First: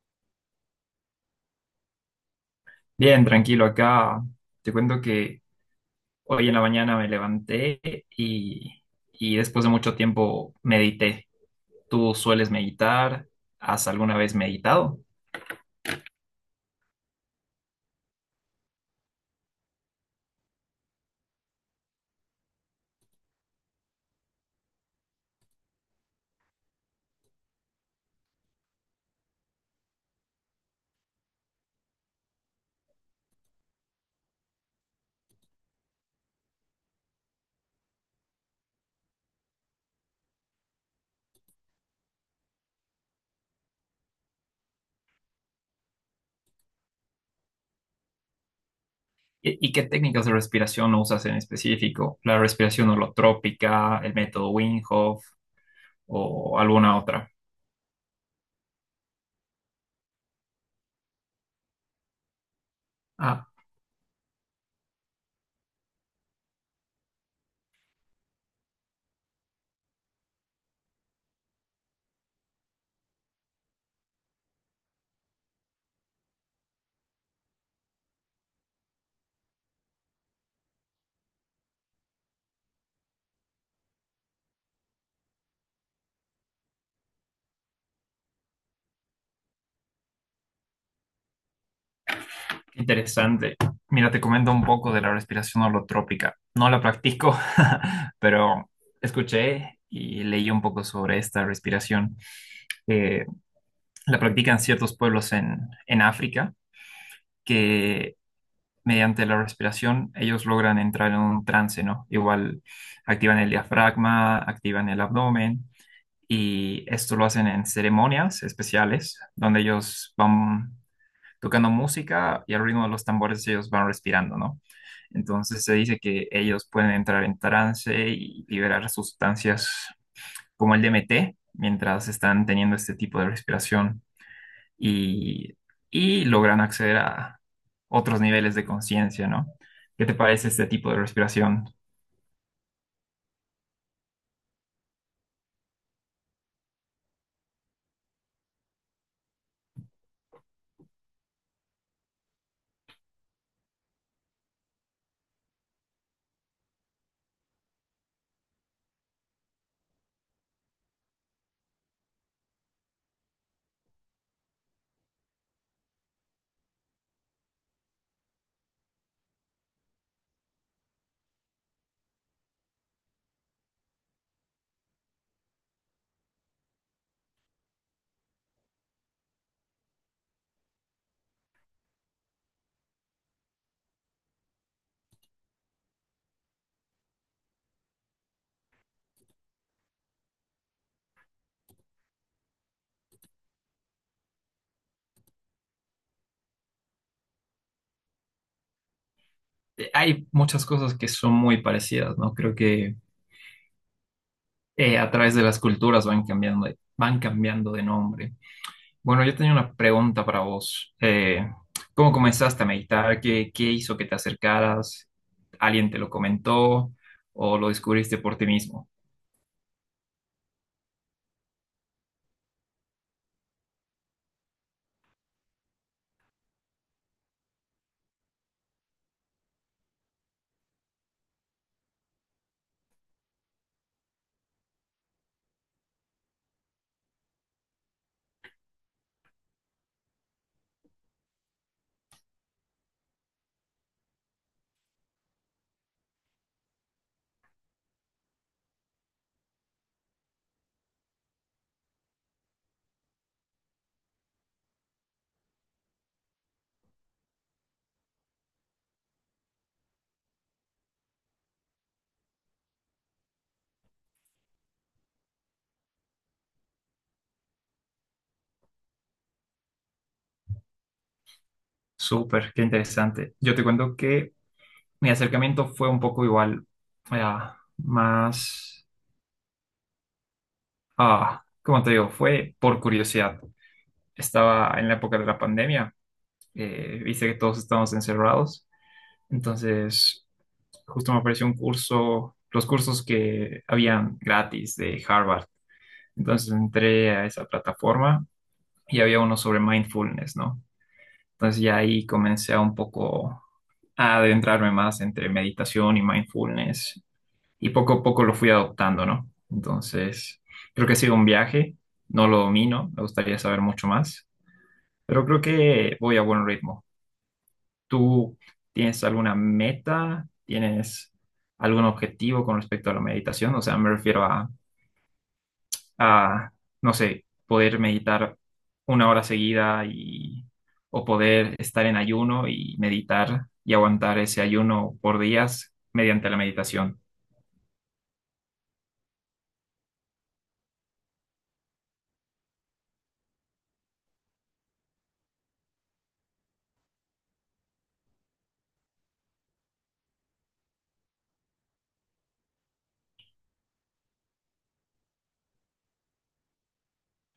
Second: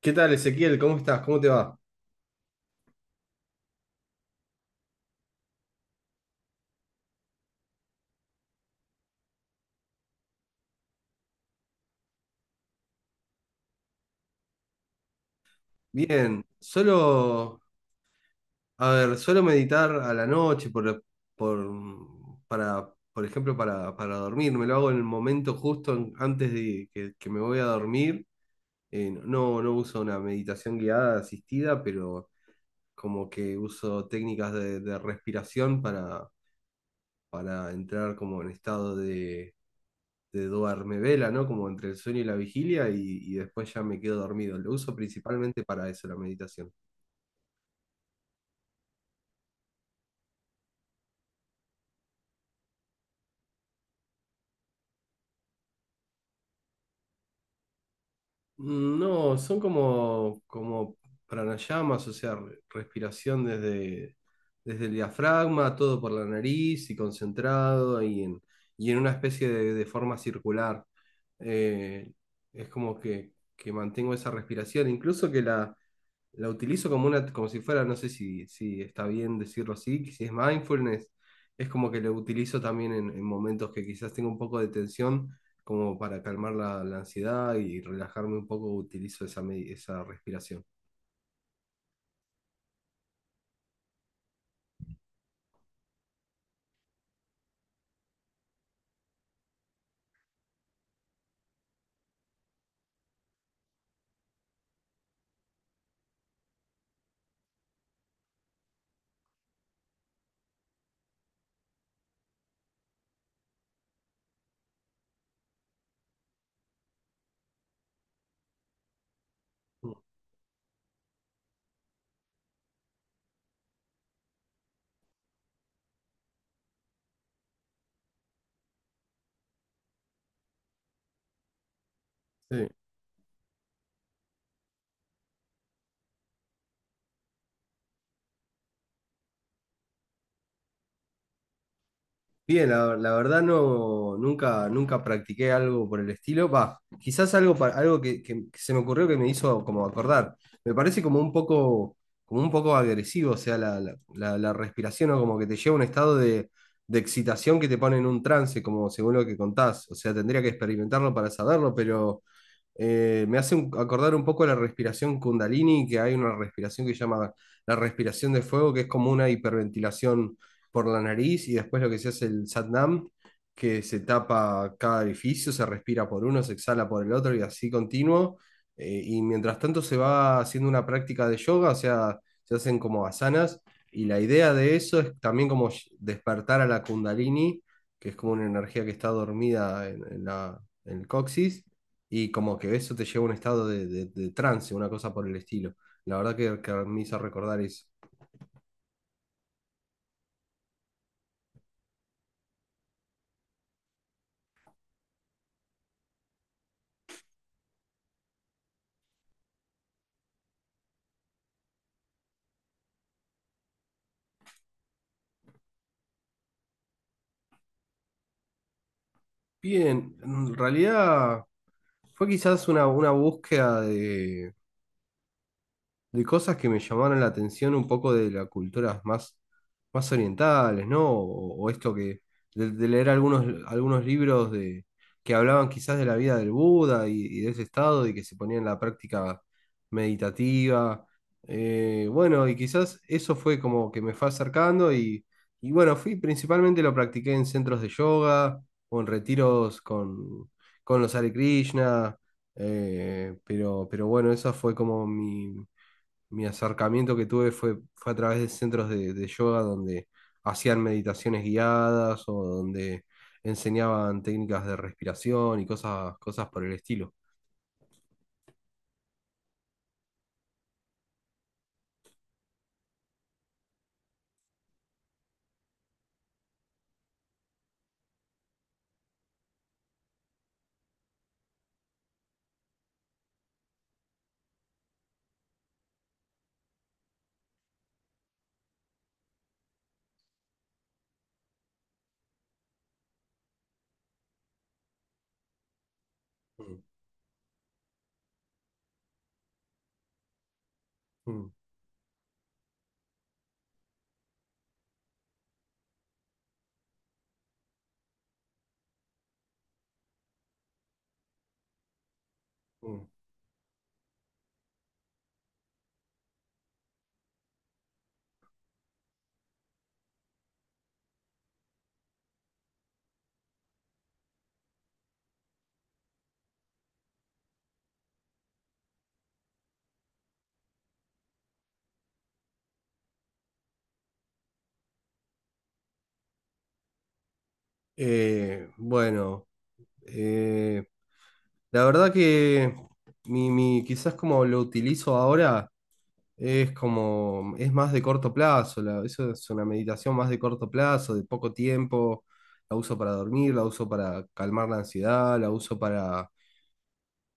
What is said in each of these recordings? ¿Qué tal, Ezequiel? ¿Cómo estás? ¿Cómo te va? Bien, tranquilo, acá te cuento que hoy en la mañana me levanté y, y después de mucho tiempo medité. ¿Tú sueles meditar? ¿Has alguna vez meditado? Bien, solo, a ver, solo meditar a la noche por, para, para dormir. Me lo hago en el momento justo antes de que me voy a dormir. No, no uso una meditación guiada, asistida, pero como que uso técnicas de respiración para entrar como en estado de duerme vela, ¿no? Como entre el sueño y la vigilia y después ya me quedo dormido. Lo uso principalmente para eso, la meditación. ¿Y qué técnicas de respiración usas en específico? ¿La respiración holotrópica, el método Wim Hof o alguna otra? Mm, no, son como pranayamas, o sea, respiración Ah, desde el diafragma, todo por la nariz y concentrado y en una especie de forma circular. Eh, es como que mantengo esa respiración, incluso que la utilizo como una, como si fuera, no sé si está bien decirlo así, que si es mindfulness, es como que lo utilizo también en momentos que quizás tengo un poco de tensión, como para calmar la ansiedad y relajarme un poco, utilizo esa, esa respiración. interesante. Mira, te comento un poco de la respiración holotrópica. No la practico, pero escuché y leí un poco sobre esta respiración. Eh, la practican ciertos pueblos en África que mediante la respiración ellos logran entrar en un trance, ¿no? Igual activan el diafragma, activan el abdomen y esto lo hacen en ceremonias especiales donde Mm, ellos van tocando música y al ritmo de los tambores ellos van respirando, ¿no? Entonces se dice que ellos pueden entrar en trance y liberar sustancias como el DMT mientras están sí. teniendo este tipo de respiración y, y logran acceder a otros niveles de conciencia, ¿no? ¿Qué te parece este tipo de respiración? Bien, la verdad no, nunca practiqué algo por el estilo. Va, quizás algo, que se me ocurrió que me hizo como acordar. Me parece como un poco agresivo, o sea, la respiración o como que te lleva a un estado de excitación que te pone en un trance, como según lo que contás. O sea, tendría que experimentarlo para saberlo, pero me hace acordar un poco la respiración Kundalini, que hay una respiración que se llama la respiración de fuego, que es como una hiperventilación por la nariz, y después lo que se hace el Satnam, que se tapa cada orificio, se respira por uno, se exhala por el otro, y así continuo. Y mientras tanto se va haciendo una práctica de yoga, o sea, se hacen como asanas, y la idea de eso es también como despertar a la Kundalini, que es como una energía que está dormida en la, en el coxis y como que eso te lleva a un estado de, de trance, una cosa por el estilo. La verdad que me hizo recordar eso. Hay muchas cosas que son muy parecidas, ¿no? Creo que a través de las culturas van cambiando, van cambiando de nombre. Bueno, yo tenía una pregunta para vos. ¿Cómo comenzaste a meditar? ¿Qué hizo que te acercaras? ¿Alguien te lo comentó o lo descubriste por ti mismo? Bien, en realidad fue quizás una búsqueda de cosas que me llamaron la atención un poco de las culturas más, más orientales, ¿no? O esto que de leer algunos, algunos libros de, que hablaban quizás de la vida del Buda y de ese estado y que se ponía en la práctica meditativa. Bueno, y quizás eso fue como que me fue acercando y bueno, fui principalmente lo practiqué en centros de yoga o en retiros con los Hare Krishna. Pero bueno, esa fue como mi acercamiento que tuve fue, fue a través de centros de yoga donde hacían meditaciones guiadas o donde enseñaban técnicas de respiración y cosas, cosas por el estilo. Súper, qué interesante. Yo te cuento que mi acercamiento fue un poco igual, más, ¿cómo te digo? Fue por curiosidad. Estaba en la época de la pandemia, viste que todos estábamos encerrados, entonces justo me apareció un curso, los cursos que habían gratis de Harvard. Entonces Mm, entré a esa plataforma y había uno sobre mindfulness, ¿no? mm, Entonces ya ahí comencé a un poco a adentrarme más entre meditación y mindfulness y poco a poco lo fui adoptando, ¿no? Entonces creo que ha sido un viaje, no lo domino, me mm. gustaría saber mucho más, pero creo que voy a buen ritmo. ¿Tú tienes alguna meta? ¿Tienes algún objetivo con respecto a la meditación? O sea, me refiero a, no sé, poder meditar una hora seguida o poder estar en ayuno y meditar y aguantar ese ayuno por días mediante la meditación. Bueno, eh, la verdad que quizás como lo utilizo ahora es como, es más de corto plazo, eso es una meditación más de corto plazo, de poco tiempo, la uso para dormir, la uso para calmar la ansiedad, la uso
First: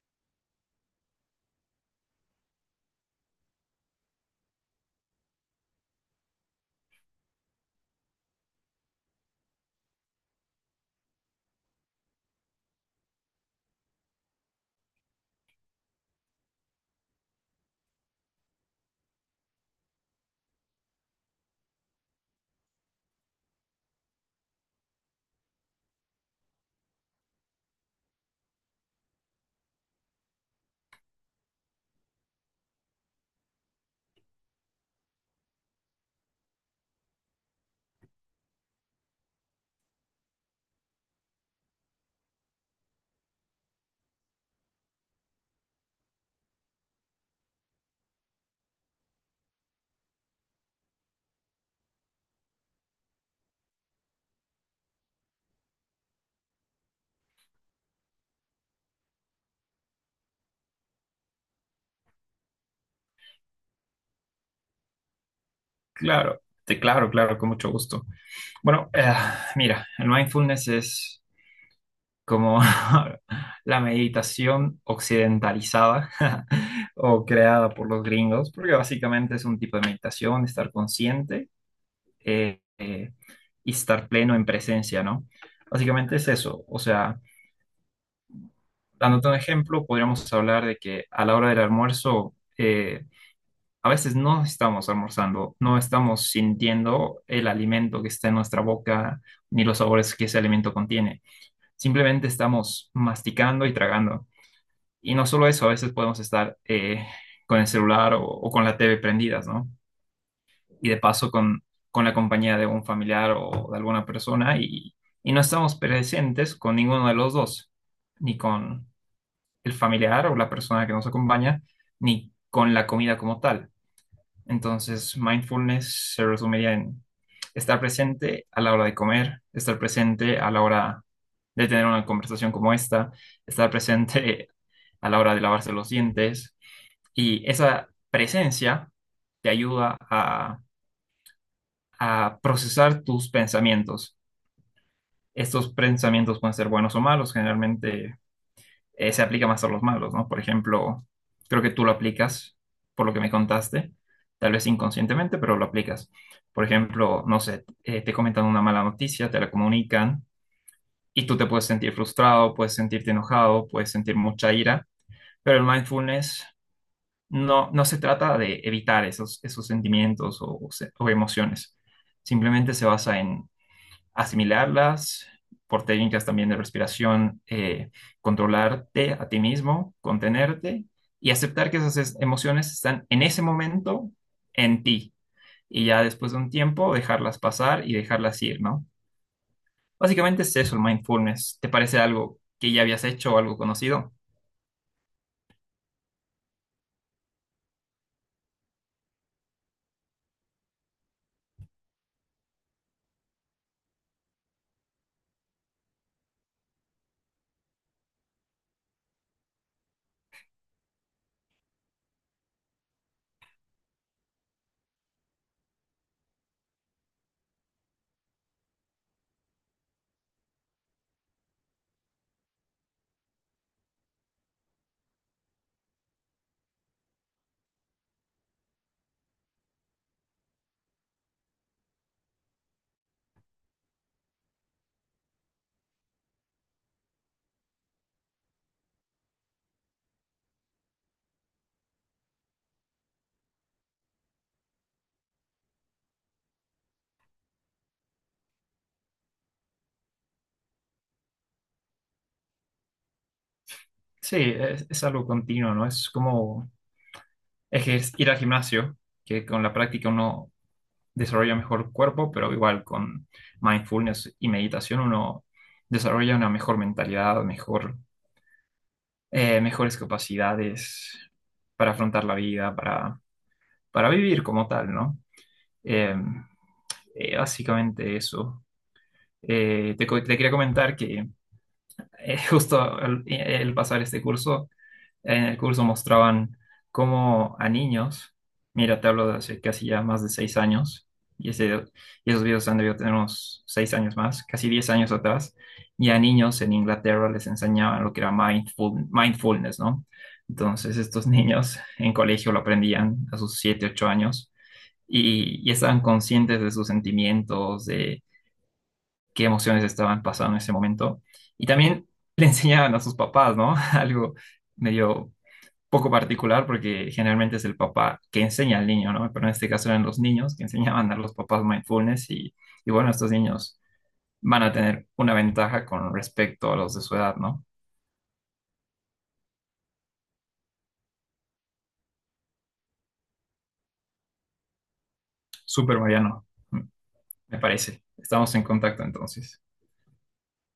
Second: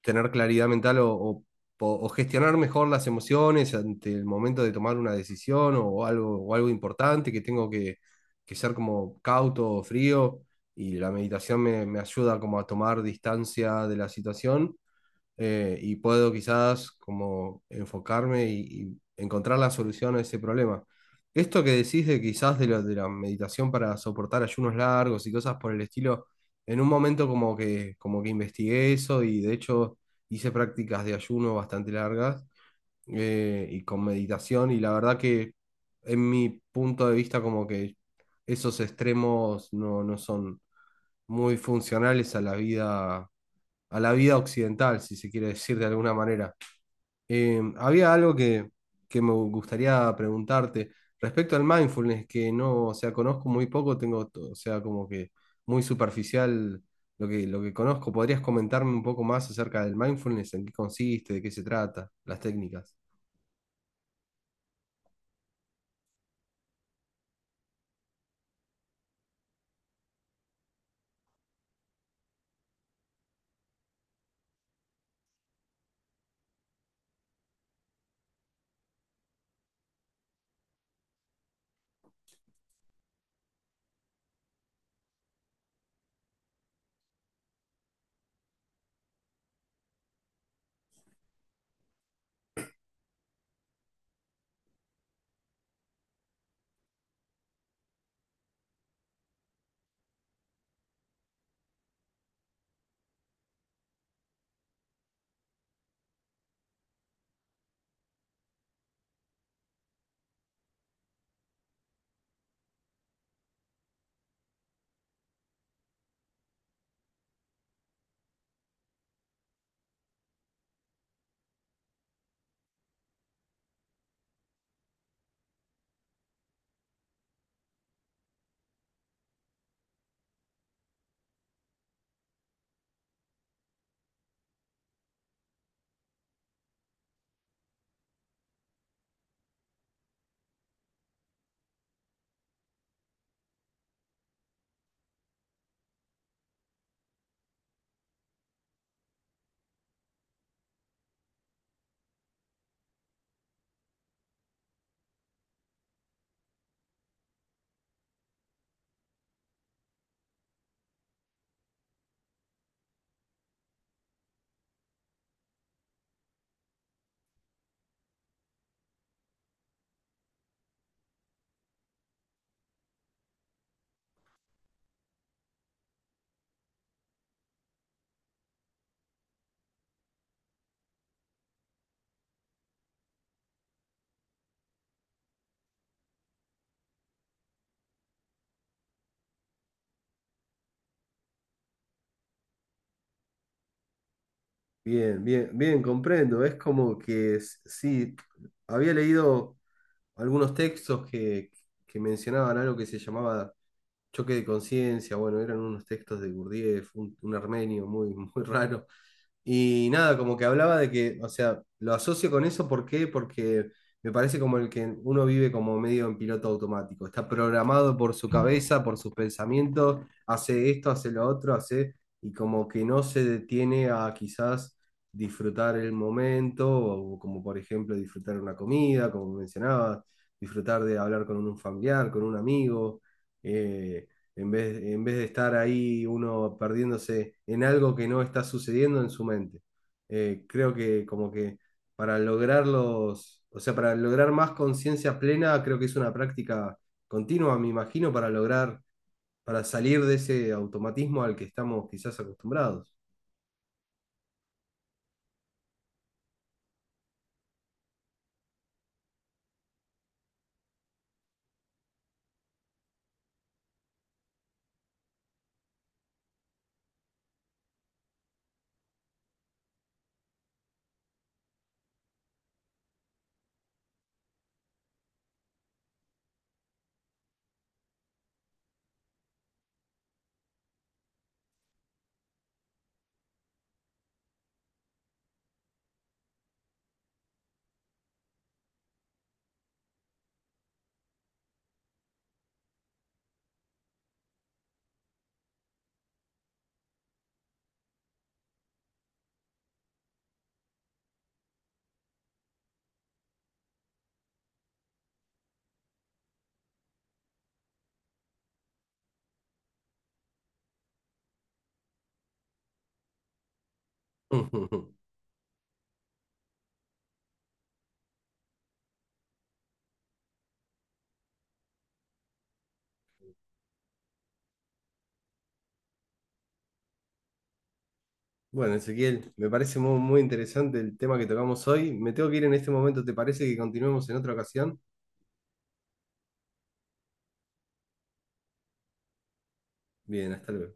tener claridad mental gestionar mejor las emociones ante el momento de tomar una decisión o algo importante que tengo que ser como cauto o frío y la meditación me ayuda como a tomar distancia de la situación y puedo quizás como enfocarme y encontrar la solución a ese problema. Esto que decís de quizás de, de la meditación para soportar ayunos largos y cosas por el estilo, en un momento como como que investigué eso y de hecho hice prácticas de ayuno bastante largas y con meditación y la verdad que en mi punto de vista como que esos extremos no, no son muy funcionales a la vida occidental, si se quiere decir de alguna manera. Había algo que me gustaría preguntarte respecto al mindfulness, que no, o sea, conozco muy poco, o sea, como que muy superficial lo lo que conozco. ¿Podrías comentarme un poco más acerca del mindfulness, en qué consiste, de qué se trata, las técnicas? Claro, claro, claro, con mucho gusto. Bueno, mira, el mindfulness es como la meditación occidentalizada o creada por los gringos, porque básicamente es un tipo de meditación, estar consciente eh, eh, y estar pleno en presencia, ¿no? Básicamente es eso. O sea, dándote un ejemplo, podríamos hablar de que a la hora del almuerzo, a veces no estamos almorzando, no estamos sintiendo el alimento que está en nuestra boca, ni los sabores que ese alimento contiene. Simplemente estamos masticando y tragando. Y no solo eso, a veces podemos estar con el celular o con la TV prendidas, ¿no? Y de paso con la compañía de un familiar o de alguna persona y no estamos presentes con ninguno de los dos, ni con el familiar o la persona que nos acompaña, ni con la comida como tal. Entonces, mindfulness se resumiría en estar presente a la hora de comer, estar presente a la hora de tener una conversación como esta, estar presente a la hora de lavarse los dientes y esa presencia te ayuda a procesar tus pensamientos. Estos pensamientos pueden ser buenos o malos, generalmente se aplica más a los malos, ¿no? Por ejemplo, creo que tú lo aplicas, por lo que me contaste, tal vez inconscientemente, pero lo aplicas. Por ejemplo, no sé, te comentan una mala noticia, te la comunican y tú te puedes sentir frustrado, puedes sentirte enojado, puedes sentir mucha ira, pero el mindfulness no se trata de evitar esos sentimientos o o emociones. Simplemente se basa en asimilarlas por técnicas también de respiración, controlarte a ti mismo, contenerte y aceptar que emociones están en ese momento en ti. Y ya después de un tiempo dejarlas pasar y dejarlas ir, ¿no? Básicamente es eso el mindfulness. ¿Te parece algo que ya habías hecho o algo conocido? Bien, bien, bien, comprendo. Es como que sí, había leído algunos textos que mencionaban algo que se llamaba Choque de conciencia, bueno, eran unos textos de Gurdjieff, un armenio muy, muy raro. Y nada, como que hablaba de que, o sea, lo asocio con eso, ¿por qué? Porque me parece como el que uno vive como medio en piloto automático, está programado por su cabeza, por sus pensamientos, hace esto, hace lo otro, hace, y como que no se detiene a quizás disfrutar el momento, o como por ejemplo disfrutar una comida, como mencionabas, disfrutar de hablar con un familiar, con un amigo eh, en vez de estar ahí uno perdiéndose en algo que no está sucediendo en su mente. Creo que como que para lograr los, o sea, para lograr más conciencia plena, creo que es una práctica continua, me imagino, para lograr, para salir de ese automatismo al que estamos quizás acostumbrados. Sí, es algo continuo, ¿no? Es como ir al gimnasio, que con la práctica uno desarrolla mejor el cuerpo, pero igual con mindfulness y meditación uno desarrolla una mejor mentalidad, mejor, mejores capacidades para afrontar la vida, para vivir como tal, ¿no? Eh, Básicamente eso. Te quería comentar que justo el pasar este curso, en el curso mostraban cómo a niños, mira, te hablo de hace casi ya más de 6 años, y, ese- y esos videos han debido tener unos 6 años más, casi 10 años atrás, y a niños en Inglaterra les enseñaban lo que era mindfulness, ¿no? Entonces estos niños en colegio lo aprendían a sus siete, 8 años, y estaban conscientes de sus sentimientos, de qué emociones estaban pasando en ese momento, y también le enseñaban a sus papás, ¿no? Algo medio poco particular porque generalmente es el papá que enseña al niño, ¿no? Pero en este caso eran los niños que enseñaban a los papás mindfulness y bueno, estos niños van a tener una ventaja con respecto a los de su edad, ¿no? Bueno, Ezequiel, me parece muy, muy interesante el tema que tocamos hoy. Me tengo que ir en este momento, ¿te parece que continuemos en otra ocasión? Súper Mariano, me parece. Estamos en contacto entonces. Bien, hasta luego.